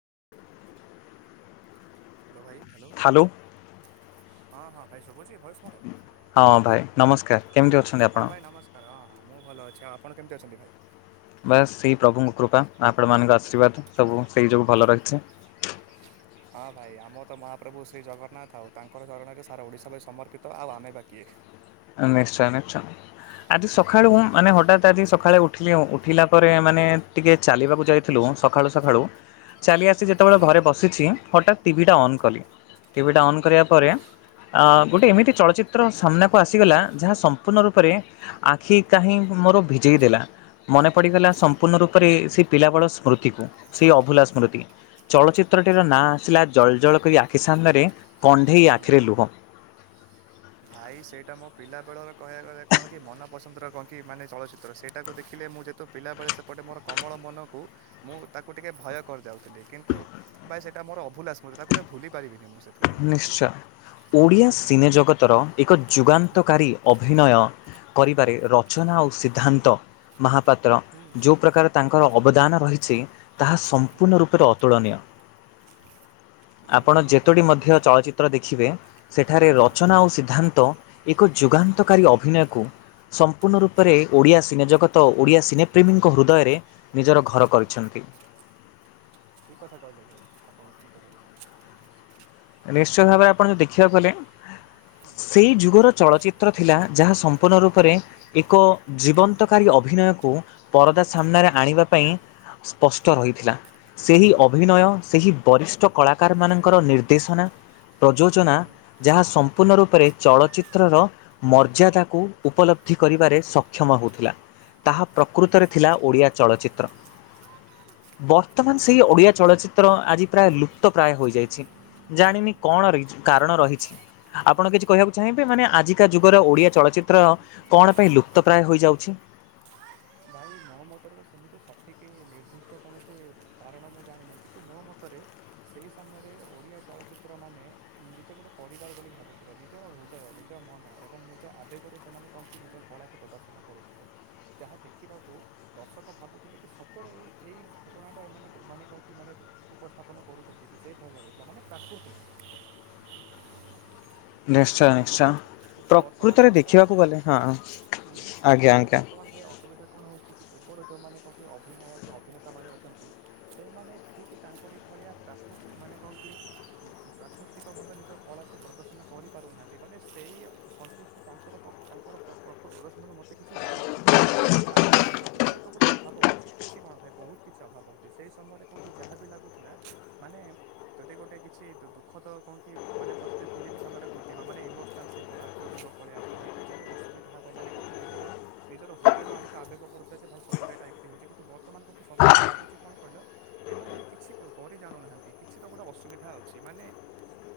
[inaudible] Hello ଭାଇ hello. Hello ହଁ ହଁ ଭାଇ ଶୁଛି ଭ ସ୍ମର ହଁ ଭାଇ ନମସ୍କାର କେମିତି ଅଛନ୍ତି ହଁ ଆପଣ। ଭାଇ ନମସ୍କାର ହଁ ମୁଁ ଭଲ ଅଛି ଆଉ ଆପଣ କେମିତି ଅଛନ୍ତି ଭାଇ। ବାସ୍ ସେଇ ପ୍ରଭୁଙ୍କ କୃପା ଆପଣ ମାନଙ୍କ ଆଶୀର୍ବାଦ ସବୁ ସେଇ ଯୋଗୁ ଭଲ ରଖିଛି। ହଁ ଭାଇ ଆମ ତ ମହାପ୍ରଭୁ ଶ୍ରୀ ଜଗନ୍ନାଥ ଆଉ ତାଙ୍କର ଚରଣରେ ସାରା ଓଡ଼ିଶା ପାଇଁ ସମର୍ପିତ ଆଉ ଆମେ ବା କିଏ ନିଶ୍ଚୟ ନିଶ୍ଚୟ। ଆଜି ସକାଳେୁଁ ମାନେ ହଠାତ୍ ଆଜି ସକାଳେ ଉଠ ଉଠିଲି ଉଠିଲା ପରେ ମାନେ ଟିକିେ ଚାଲିବାକୁ ଯାଇଥିଲୁ ସକାଳୁ ସକାଳୁ ଚାଲି ଆସି ଯେତେବେଳେ ଓ ଘରେ ବସିଛି। ହଠାତ୍ ଟିଭି ଟା ଅନ୍ କଲି ଟିଭି ଟା ଅନନ୍ କରିବା ହଁ ପରେ ହୁଁ। ଗୋଟେ ଏମିତି ଚଳଚିତ୍ର ସମ୍ନ ଆସିଗଲା ଯାହା ସମ୍ପୂର୍ଣ୍ଣ ରୂପରେ ଆଖି କାହିଁ ମୋର ଭିଜେଇ ଦେଲା ମନେ ପଡିଗଲା ସମ୍ପୂର୍ଣ୍ଣ ରୂପରେ ସେ ପିଲା ବଳ ସ୍ମୃତିକୁ ସେଇ ଅଭୁଲା ସ୍ମୃତି ଚଳଚିତ୍ରଟିର ନାଁ ଆସିଲା ଜଳ ଜଳ କରି ଆଖି ସାମ୍ନାରେ କଣ୍ଢେଇ ଆଖିରେ ଲୁହ। ଭାଇ ସେଇଟା ମୋ ପିଲାବେଳର କହିବାକୁ ଗଲେ କଣ କି ମନପସନ୍ଦର କଣ କି ମାନେ ଚଳଚ୍ଚିତ୍ର ସେଇଟାକୁ ଦେଖିଲେ ମୁଁ ଯେହେତୁ ପିଲାବେଳେ ସେପଟେ ମୋର କମଳ ମନକୁ ମୁଁ ତାକୁ ଟିକେଏ ଭୟ କରିଦାଉଥିଲି କିନ୍ତୁ ଭାଇ ସେଇଟା ମୋର ଅଭୁଲାସ ମୁଁ ତାକୁ ଭୁଲି ପାରିବିନି ମୁଁ ସେ ଫିଲ୍ମକୁ। ନିଶ୍ଚୟ ଓଡ଼ିଆା ସିନେ ଜଗତ ଏକ ଯୁଗାନ୍ତକାରୀ ଅଭିନୟ କରିବାରେ ରଚନା ଆଉ ସିଦ୍ଧାନ୍ତ। ମହାପାତ୍ର ହୁଁ ଯେଉଁ ପ୍ରକାର ତାଙ୍କର ଅବଦାନ ରହିଛି। ତାହା ହୁଁ ସମ୍ପୂର୍ଣ୍ଣ ରୂପରେ ଅତୁଳନୀୟ। ସିଦ୍ଧାନ୍ତ ମହାପାତ୍ର ଆମ ଚିତ୍ର ଦେଖିବେ ସେଠାରେ ହୁଁ ରଚନା ଓ ସିଦ୍ଧାନ୍ତ। ତ ଏକ ଯୁଗାନ୍ତକାରୀ ଅଭିନୟକୁ ସମ୍ ପୂର୍ଣ୍ଣ ରୂପରେ ଓଡ଼ିଆ ସିନେ ଜଗତ ତ ଓଡ଼ିଆ ସିନେପ୍ରେମୀଙ୍କ ହୃଦୟରେ ନିଜର ଘର କରିଛନ୍ତି। ଠିକ କଥା କହିଲେ ଭାଇ ଆପଣ ଠିକ କଥା କହେ ନିଶ୍ଚିତ ଭାବରେ ଆପଣ ଯ ଦେଖିବାକୁ ଗଲେ ସେଇ ଯୁଗର ଚଳଚିତ୍ର ଥିଲା ଯାହା ସମ୍ପୂର୍ଣ୍ଣ ରୂପରେ ଏକ ଜୀବନ୍ତକାରୀ ଅଭିନୟକୁ ପରଦା ସାମ୍ନାରେ ଆଣିବା ପାଇଁ ସ୍ପଷ୍ଟ ରହିଥିଲା ସେହି ଅଭିନୟ ସେହି ବରିଷ୍ଠ କଳାକାର ମାନଙ୍କର ନିଦ୍ ଉଦେଶନା ପ୍ରଯୋଜନା ଯାହା ସମ୍ପୂର୍ଣ୍ଣ ରୂପରେ ଚଳଚ୍ଚିତ୍ରର ମର୍ଯ୍ୟାଦାକୁ ଉପଲବ୍ଧି କରିବାରେ ସକ୍ଷମ ହେଉଥିଲା ତାହା ପ୍ରକୃତରେ ଥିଲା ଓଡ଼ିଆ ଚଳଚ୍ଚିତ୍ର ବର୍ତ୍ତମାନ ସେଇ ଓଡ଼ିଆ ଚଳଚ୍ଚିତ୍ର ଆଜି ପ୍ରାୟ ଲୁପ୍ତ ପ୍ରାୟ ହୋଇଯାଇଛି। ଜାଣିନି କଣ ର କାରଣ ରହିଛି ଆପଣ କିଛି କହିବାକୁ ଚାହିଁବେ ମାନେ ଆଜିକା ଯୁଗର ଓଡିଆ ଚଳଚିତ୍ର କଣ ପାଇଁ ଲୁପ୍ତପ୍ରାୟ ହୋଇଯାଉଛି। ଭାଇ ମୋ ମତରେ ତ ସେମିତି ସଠିକ ନିର୍ଦ୍ଦିଷ୍ଟ କୌଣସି କାରଣ ମୁଁ ଜାଣିନି କିନ୍ତୁ ମୋ ମତରେ ସେହି ସମୟରେ ଓଡ଼ିଆ ଚଳଚ୍ଚିତ୍ରମାନୋନ ନିଜେ ଗୋଟିେ ପରିବାର ବୋଲି ଭାବୁଥିଲେ ନିଜର ହୃଦୟ ନିଜ ମନ ଏବଂ ନିଜ ଆବେଗରେ ସେମାନେ କଣସି ନିଜ କଳାକୁ ପ୍ରଦର୍ଶନ କରୁଥିଲେ ଯାହା ଦେଖିବାକୁ ଦର୍ଶକ ଭାବୁଥିଲେ କି ସତରେ ଏଇ ଘଟଣା ଟା ଏମାନେ ମାନେ କୋଉଠି ମାନେ ଉପସ୍ଥାପନ କରୁଛନ୍ତି କି ସେଇ ଭୟ ଲାଗୁଥିଲା ମାନେ ପ୍ରାକୃତିକ ନିଶ୍ଚୟ କି ନିଶ୍ଚୟ ତତ୍ତ କିନ୍ତୁ ବର୍ତ୍ତମାନ ପ୍ରକୃତରେ ଭାଇ କହନ୍ତି ଦେଖିବାକୁ ଗଲେ ହଁ ହୁଁ ଆଜ୍ଞା କି ତୁ ଆଜ୍ଞା। ବର୍ତ୍ତମାନ ଭାଇ ଅସୁବିଧା କଣ ହଉଛି କି। ଏବର ଯେଉଁମାନେ କେହନ୍ତି ଅଭିନୟ କି ଅଭିନେତାମାନେ ଅଛନ୍ତି ସେମାନେ ଠିକ୍ ତାଙ୍କରି ଭଳିଆ ପ୍ରାକୃତି ମାନେ କହନ୍ତି ପ୍ରାକୃତିକ ଭାବେ ନିଜ କଳାକୁ ପ୍ରଦର୍ଶନ କରି ହାନ୍ତି ମାନେ ସେଇ ସନ୍ତୁଷ୍ଟି ତାଙ୍କରଙ୍କର ନା ପ୍ରକୃତ ରେସ୍ପନ୍ସ ମୋତେ କିଛି ମିଳୁନି ମାନେ ଲାଗୁଛି ଯେମିତି କିଛି ତ ଗୋଟେ ଅଭାବ ଅଛି କିଛି କଣ ଭାଇ ବହୁତ କିଛି ଅଭାବ ଅଛି ସେଇ ସମୟରେ କଣଠି ଯାହା ବି ଲାଗୁଥିଲା ମାନେ ଯଦି ଗୋଟେ କିଛି ଦୁଃଖତଃ କଣଠି ମାନେ ପରିସ୍ଥିତି ଫିଲ୍ମ [unintelligible] ମାନେ ଇୋସନାଲ୍ସ ସିନ୍ ଥିଲେ ଆଖିରୁ ଲୁହ ପଳେଇ ଆସୁଥିଲା କିଛି ବିି ଅସୁବିଧା ହେବ ମାନେ କହୁକି ନିଜ ନିଜ ହୃଦୟରୁ ଆମକୁ ଆବେଗ ପଡ଼ୁଥିଲା ଯେ ଭାଇ ସତରେ ଏଇଟା ହେଉଛି କିନ୍ତୁ ବର୍ତ୍ତମାନ ମୋତେ ସବୁକିଛି ଲାଗୁଛି କଣ କହିଲ ଏମାନେ କିଛି କରି ଜାଣୁନାହାନ୍ତି କିଛି ତ ଗୋଟେ ଅସୁବିଧା ଅଛି ମାନେ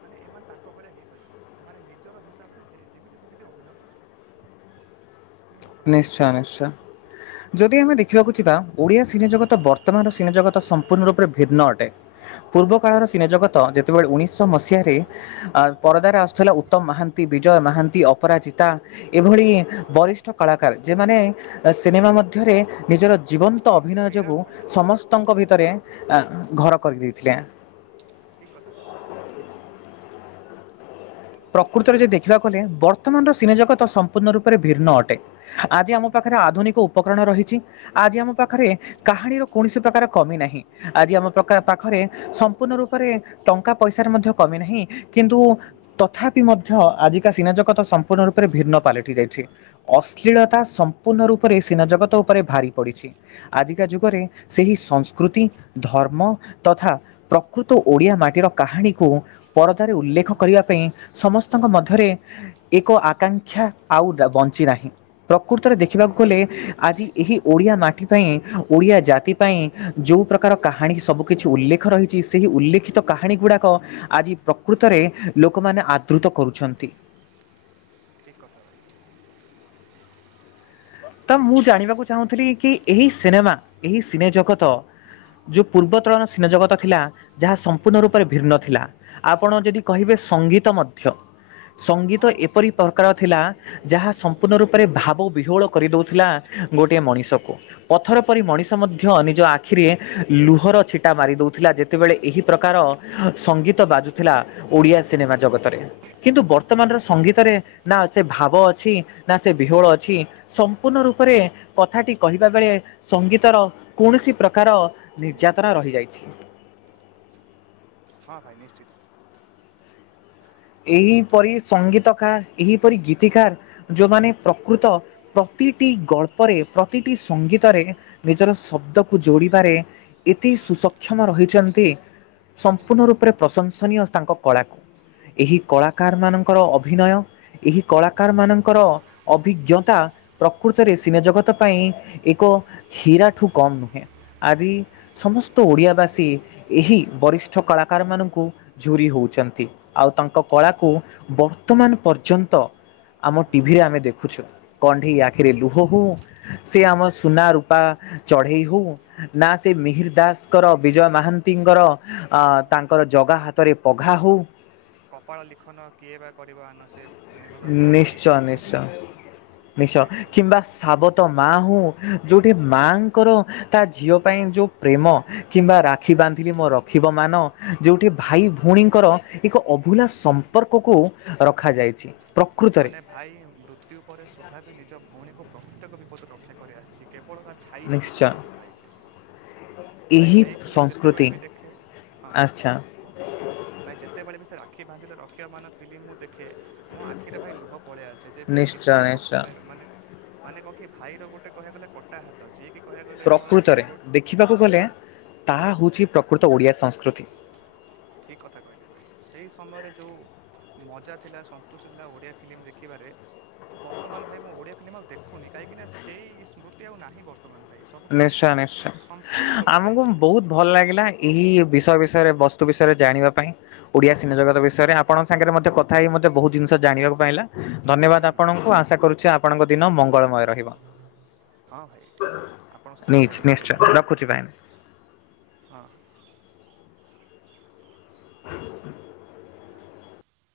ମାନେ ଏମାନେ ତାଙ୍କ ଭଳିଆ ହୋଇଇପାରିବେ ଏମାନେ ନିଜର ହିସାବ ରେ ଯେମିତି ସେମିତି ଅଭିନୟ କର ନିଶ୍ଚୟ ନିଶ୍ଚୟ ଯଦି ଆମେ ଦେଖିବାକୁ ଯିବା ଓଡିଆ ସିନେ ଜଗତ ବର୍ତ୍ତମାନର ସିନେ ଜଗତ ସମ୍ପୂର୍ଣ୍ଣ ରୂପରେ ଭିନ୍ନ ଅଟେ ପୂର୍ବ କାଳର ସିନେ ଜଗତ ଯେତେବେଳେ ଉଣେଇଶଶହ ମସିହାରେ ପରଦାରେ ଆସୁଥିଲା ଉତ୍ତମ ମହାନ୍ତି, ବିଜୟ ମହାନ୍ତି, ଅପରାଜିତା। ଏଭଳି ବରିଷ୍ଠ କଳାକାର ଯେମାନେ ସିନେମା ମଧ୍ୟରେ ନିଜର ଜୀବନ୍ତ ଭାଇ ଅଭିନୟ ଯୋଗୁଁ ଶ୍ରୀରାମ ପଣ୍ଡା ସମସ୍ତଙ୍କ ଶ୍ରୀରାମ ଭିତରେ ହୁଁ ଘର କରିଦେଇଥିଲେ। ଠିକ୍ କଥା କହିଲେ ଭାଇ ଆପଣ ନିଶ୍ଚିତ ନିଶ୍ଚିତ ପ୍ରକୃତରେ ଯଦି ଦେଖିବାକୁ ଗଲେ ବର୍ତ୍ତମାନର ସିନେଜଗତ ସମ୍ପୂର୍ଣ୍ଣ ରୂପରେ ଭିନ୍ନ ଅଟେ ଆଜି ଆମ ପାଖରେ ଆଧୁନିକ ଉପକରଣ ରହିଛି। ଆଜି ଆମ ହୁଁ ପାଖରେ କାହାଣୀର କୌଣସି ପ୍ରକାର କମି ନାହିଁ ଆଜି ଆମ ପ୍ରକା ହୁଁ ପାଖରେ ସମ୍ପୂର୍ଣ୍ଣ ରୂପରେ ଟଙ୍କା ପଇସାର ମଧ୍ୟ କମି ନାହିଁ କିନ୍ତୁ ତଥାପି ମଧ୍ୟ ଆଜିକା ସିନେଜଗତ ସମ୍ପୂର୍ଣ୍ଣ ରୂପରେ ଭିନ୍ନ ପାଲଟି ଯାଇଛି। ଅଶ୍ଳୀଳତା ସମ୍ପୂର୍ଣ୍ଣ ରୂପରେ ସିନେ ଜଗତ ଉପରେ ଭାରି ପଡ଼ିଛି। ଆଜିକା ଯୁଗରେ ସେହି ଠିକ୍ ସଂସ୍କୃତି, ଧର୍ମ ତଥା ପ୍ରକୃତ ଓଡ଼ିଆ ମାଟିର କାହାଣୀକୁ ପରଦାରେ ଉଲ୍ଲେଖ କରିବା ପାଇଁ ସମସ୍ତଙ୍କ ମଧ୍ୟରେ ଏକ ଆକାଂକ୍ଷା ଆଉ ଦା ବଞ୍ଚିନାହିଁ ପ୍ରକୃତରେ ଦେଖିବାକୁ ନାଇଁ ଗଲେ ଆଜି ଏହି ଓଡ଼ିଆ ମାଟି ପାଇଁ ଓଡ଼ିଆ ଜାତି ପାଇଁ ଯେଉଁ ପ୍ରକାର କାହାଣୀ ସବୁକିଛି ଉଲ୍ଲେଖ ରହିଛି ସେହି ଉଲ୍ଲେଖିତ କାହାଣୀ ଗୁଡ଼ାକ ଆଜି ପ୍ରକୃତରେ ଲୋକମାନେ ଆଦୃତ କରୁଛନ୍ତି। ଠିକ କଥା କହିଲ। ତ ମୁଁ ଜାଣିବାକୁ ଚାହୁଁଥିଲି କି ଏହି ସିନେମା ଏହି ସିନେ ଜଗତ ଯୋଉ ପୂର୍ବତଳର ସିନେ ଜଗତ ଥିଲା ଯାହା ସମ୍ପୂର୍ଣ୍ଣ ରୂପରେ ଭିନ୍ନ ଥିଲା, ଆପଣ ଯଦି କହିବେ ସଙ୍ଗୀତ ମଧ୍ୟ ହଁ ସଙ୍ଗୀତ ହଁ ଏପରି ସଙ୍କିତା ପ୍ରକାର ଥିଲା ଯାହା ପୂର୍ଣ ରୂପରେ ଭାବ ବିହୋଳ। କରିଦେଉଥିଲା ଗୋଟିଏ ମଣିଷକୁ ପଥର ପରି ମଣିଷ ଠିକ୍ ମଧ୍ୟ ନିଜ ଆଖିରେ ଲୁହର ଛିଟା ମାରି ଦେଉଥିଲା ଯେତେବେଳେ ଏହି ପ୍ରକାର ସଙ୍ଗୀତ ବାଜୁଥିଲା ଓଡ଼ିଆ ସିନେମା ଜଗତରେ କିନ୍ତୁ ବର୍ତ୍ତମାନର ସଙ୍ଗୀତରେ ନା ସେ ଭାବ ଅଛି ନା ସେ ବିହୋଳ ଅଛି। ସମ୍ପୂର୍ଣ୍ଣ ରୂପରେ କଥାଟି କହିବା ବେଳେ ସଙ୍ଗୀତର କୌଣସି ପ୍ରକାର ନିର୍ଯାତନା ରହିଯାଇଛି। ହଁ ଭାଇ ନିଶ୍ଚିତ। ଏହିପରି ସଙ୍ଗୀତକାର ଏହିପରି ଗୀତିକାର ଯୋଉମାନେ ପ୍ରକୃତ ପ୍ରତିଟି ଗଳ୍ପରେ ପ୍ରତିଟି ସଙ୍ଗୀତରେ ନିଜର ଶବ୍ଦକୁ ଯୋଡିବାରେ ଏତେ ସୁସକ୍ଷମ ରହିଛନ୍ତି ସମ୍ପୂର୍ଣ୍ଣ ରୂପରେ ପ୍ରଶଂସନୀୟ ତାଙ୍କ କଳାକୁ। ଏହି କଳାକାର ମାନଙ୍କର ଅଭିନୟ ଏହି କଳାକାର ମାନଙ୍କର ଅଭିଜ୍ଞତା ପ୍ରକୃତରେ ସିନେ ଜଗତ ପାଇଁ ଏକ ହୀରାଠୁ କମ୍ ନୁହେଁ ଆଜି ସମସ୍ତ ଓଡ଼ିଆବାସୀ ଏହି ବରିଷ୍ଠ କଳାକାର ମାନଙ୍କୁ ଝୁରି ହେଉଛନ୍ତି। ଆଉ ତାଙ୍କ କଳାକୁ ବର୍ତ୍ତମାନ ପର୍ଯ୍ୟନ୍ତ ଆମ ଟିଭିରେ ଆମେ ଦେଖୁଛୁ କଣ୍ଢେଇ ଆଖିରେ ଲୁହ ହଉ ସେ ଆମ ସୁନା ରୂପା ଚଢ଼େଇ ହଉ। ନା ସେ ମିହିର ଦାସଙ୍କର ବିଜୟ ମହାନ୍ ତିଙ୍କର ଅ ହୁଁ ତାଙ୍କର ଜଗା ହାତ ତରେ ପଘା ହେଉ। କପାଳ ଲିଖନ କିଏ ବା କରିବା ଆନନ୍ଦେ ନିଶ୍ଚୟ ନିଶ୍ଚୟ ନିଶ୍ଚୟ ସେଇଟା ତ ଭାଇ କିମ୍ବା ସାବତ ମା ହଉ ଯୋଉଠି ହୁଁ ମାଙ୍କର ତା ଝିଅ ପାଇଁ ଯେଉଁ ପ୍ରେମ କିମ୍ବା ରାକ୍ଷୀ ବାନ୍ଧିଲି ମୋ ରଖିବ ମାନ ଯେଉଁଠି ହୁଁ ଭାଇ ଭଉଣୀଙ୍କର ଏକ ଅଭୁଲା ସମ୍ପର୍କକୁ ରଖାଯାଇଛି। ପ୍ରକୃତରେ ମାନେ ଭାଇ ମୃତ୍ୟୁ ପରେ ସୁଧା ବି ନିଜ ଭଉଣୀକୁ ପ୍ରତ୍ୟେକ ବିପଦରୁ ରକ୍ଷା କରିଆସିଛି କେ କେବଳ ତା ଛାଇ ହେଇକି ନିଶ୍ଚୟ ସବୁବେଳେ ସେ ଥାଇକି ଭାଇ ଏହି ସେଇ ଫିଲ୍ମ ଯେତେବେଳେ ସଂସ୍କୃତି ବି ଦେଖେ ହଁ ଭାଇ ଆଚ୍ଛା କୁହନ୍ତୁ ଭାଇ ଯେତେବେଳେ ବି ସେ ରା ରାକ୍ଷୀ ବାନ୍ଧିଲେ ରଖିବ ମାନ ଫିଲ୍ମ ମୁଁ ଦେଖେ ମୋ ଆ ରେ ଭାଇ ଲୁହ ପଳିଆସେ ଯେ ଭାଇ ନିଶ୍ଚୟ କେତେ ନିଶ୍ଚୟ କଷ୍ଟରେ ମାନେ ମାନେ କହ କି ଭାଇର ଗୋଟେ କହିବାକୁ ଗଲେ କଟା ହାତ ଯିଏ ପ୍ରକୃତରେ ଦେଖିବାକୁ ଗଲେ ମାନେ ହଁ ତାହା ହେଉଛି ପ୍ରକୃତ ଓଡ଼ିଆ ସଂସ୍କୃତି। ଠିକ୍ କଥା କହିଲେ ଭାଇ ସେହି ସମୟରେ ଯେଉଁ ମଜା ଥିଲା ସନ୍ତୁଷ୍ଟ ଥିଲା ଓଡ଼ିଆ ଫିଲ୍ମ ଦେଖିବାରେ ବର୍ତ୍ତମାନ ଭାଇ ମୁଁ ଓଡ଼ିଆ ଫିଲ୍ମ ବର୍ତ୍ତମାନ ଭାଇ ସବୁକିଛି ନିଶ୍ଚୟ ସମ୍ପୂର୍ଣ୍ଣ ନିଶ୍ଚୟ ଲୋପ ଆମକୁ ପାଇଗଲାଣି ବହୁତ ଭଲ ଲାଗିଲା ଏହି ବିଷୟ ବିଷୟରେ ବ ବୁ ବିଷୟରେ ଜାଣିବା ପାଇଁ ଓଡ଼ିଆ ସିନେ ହୁଁ ଜଗତ ବିଷୟରେ ଆପଣ ସାଙ୍ଗରେ ମୋେ କଥା ହେଇ ମତେ ବହୁତ ଜିନିଷ ଜାଣକୁ ପାଇଲା। ଧନ୍ୟବାଦ ହୁଁ ଆପଣଙ୍କୁ ଆଶା କରୁଛି ଆପଣଙ୍କ ଦିନ ମଙ୍ଗଳମୟ ରହିବ। ହଁ ଭାଇ ଠିକ କ ଆପଣଙ୍କ ସହିତ କଥା ନିଚ୍ ହେକି ମୋତେ ନିଶ୍ଚୟ ଭଲ ଲାଗିଲା ରଖୁଛି ଭାଇନା। ହଁ ହଁ। [inaudible]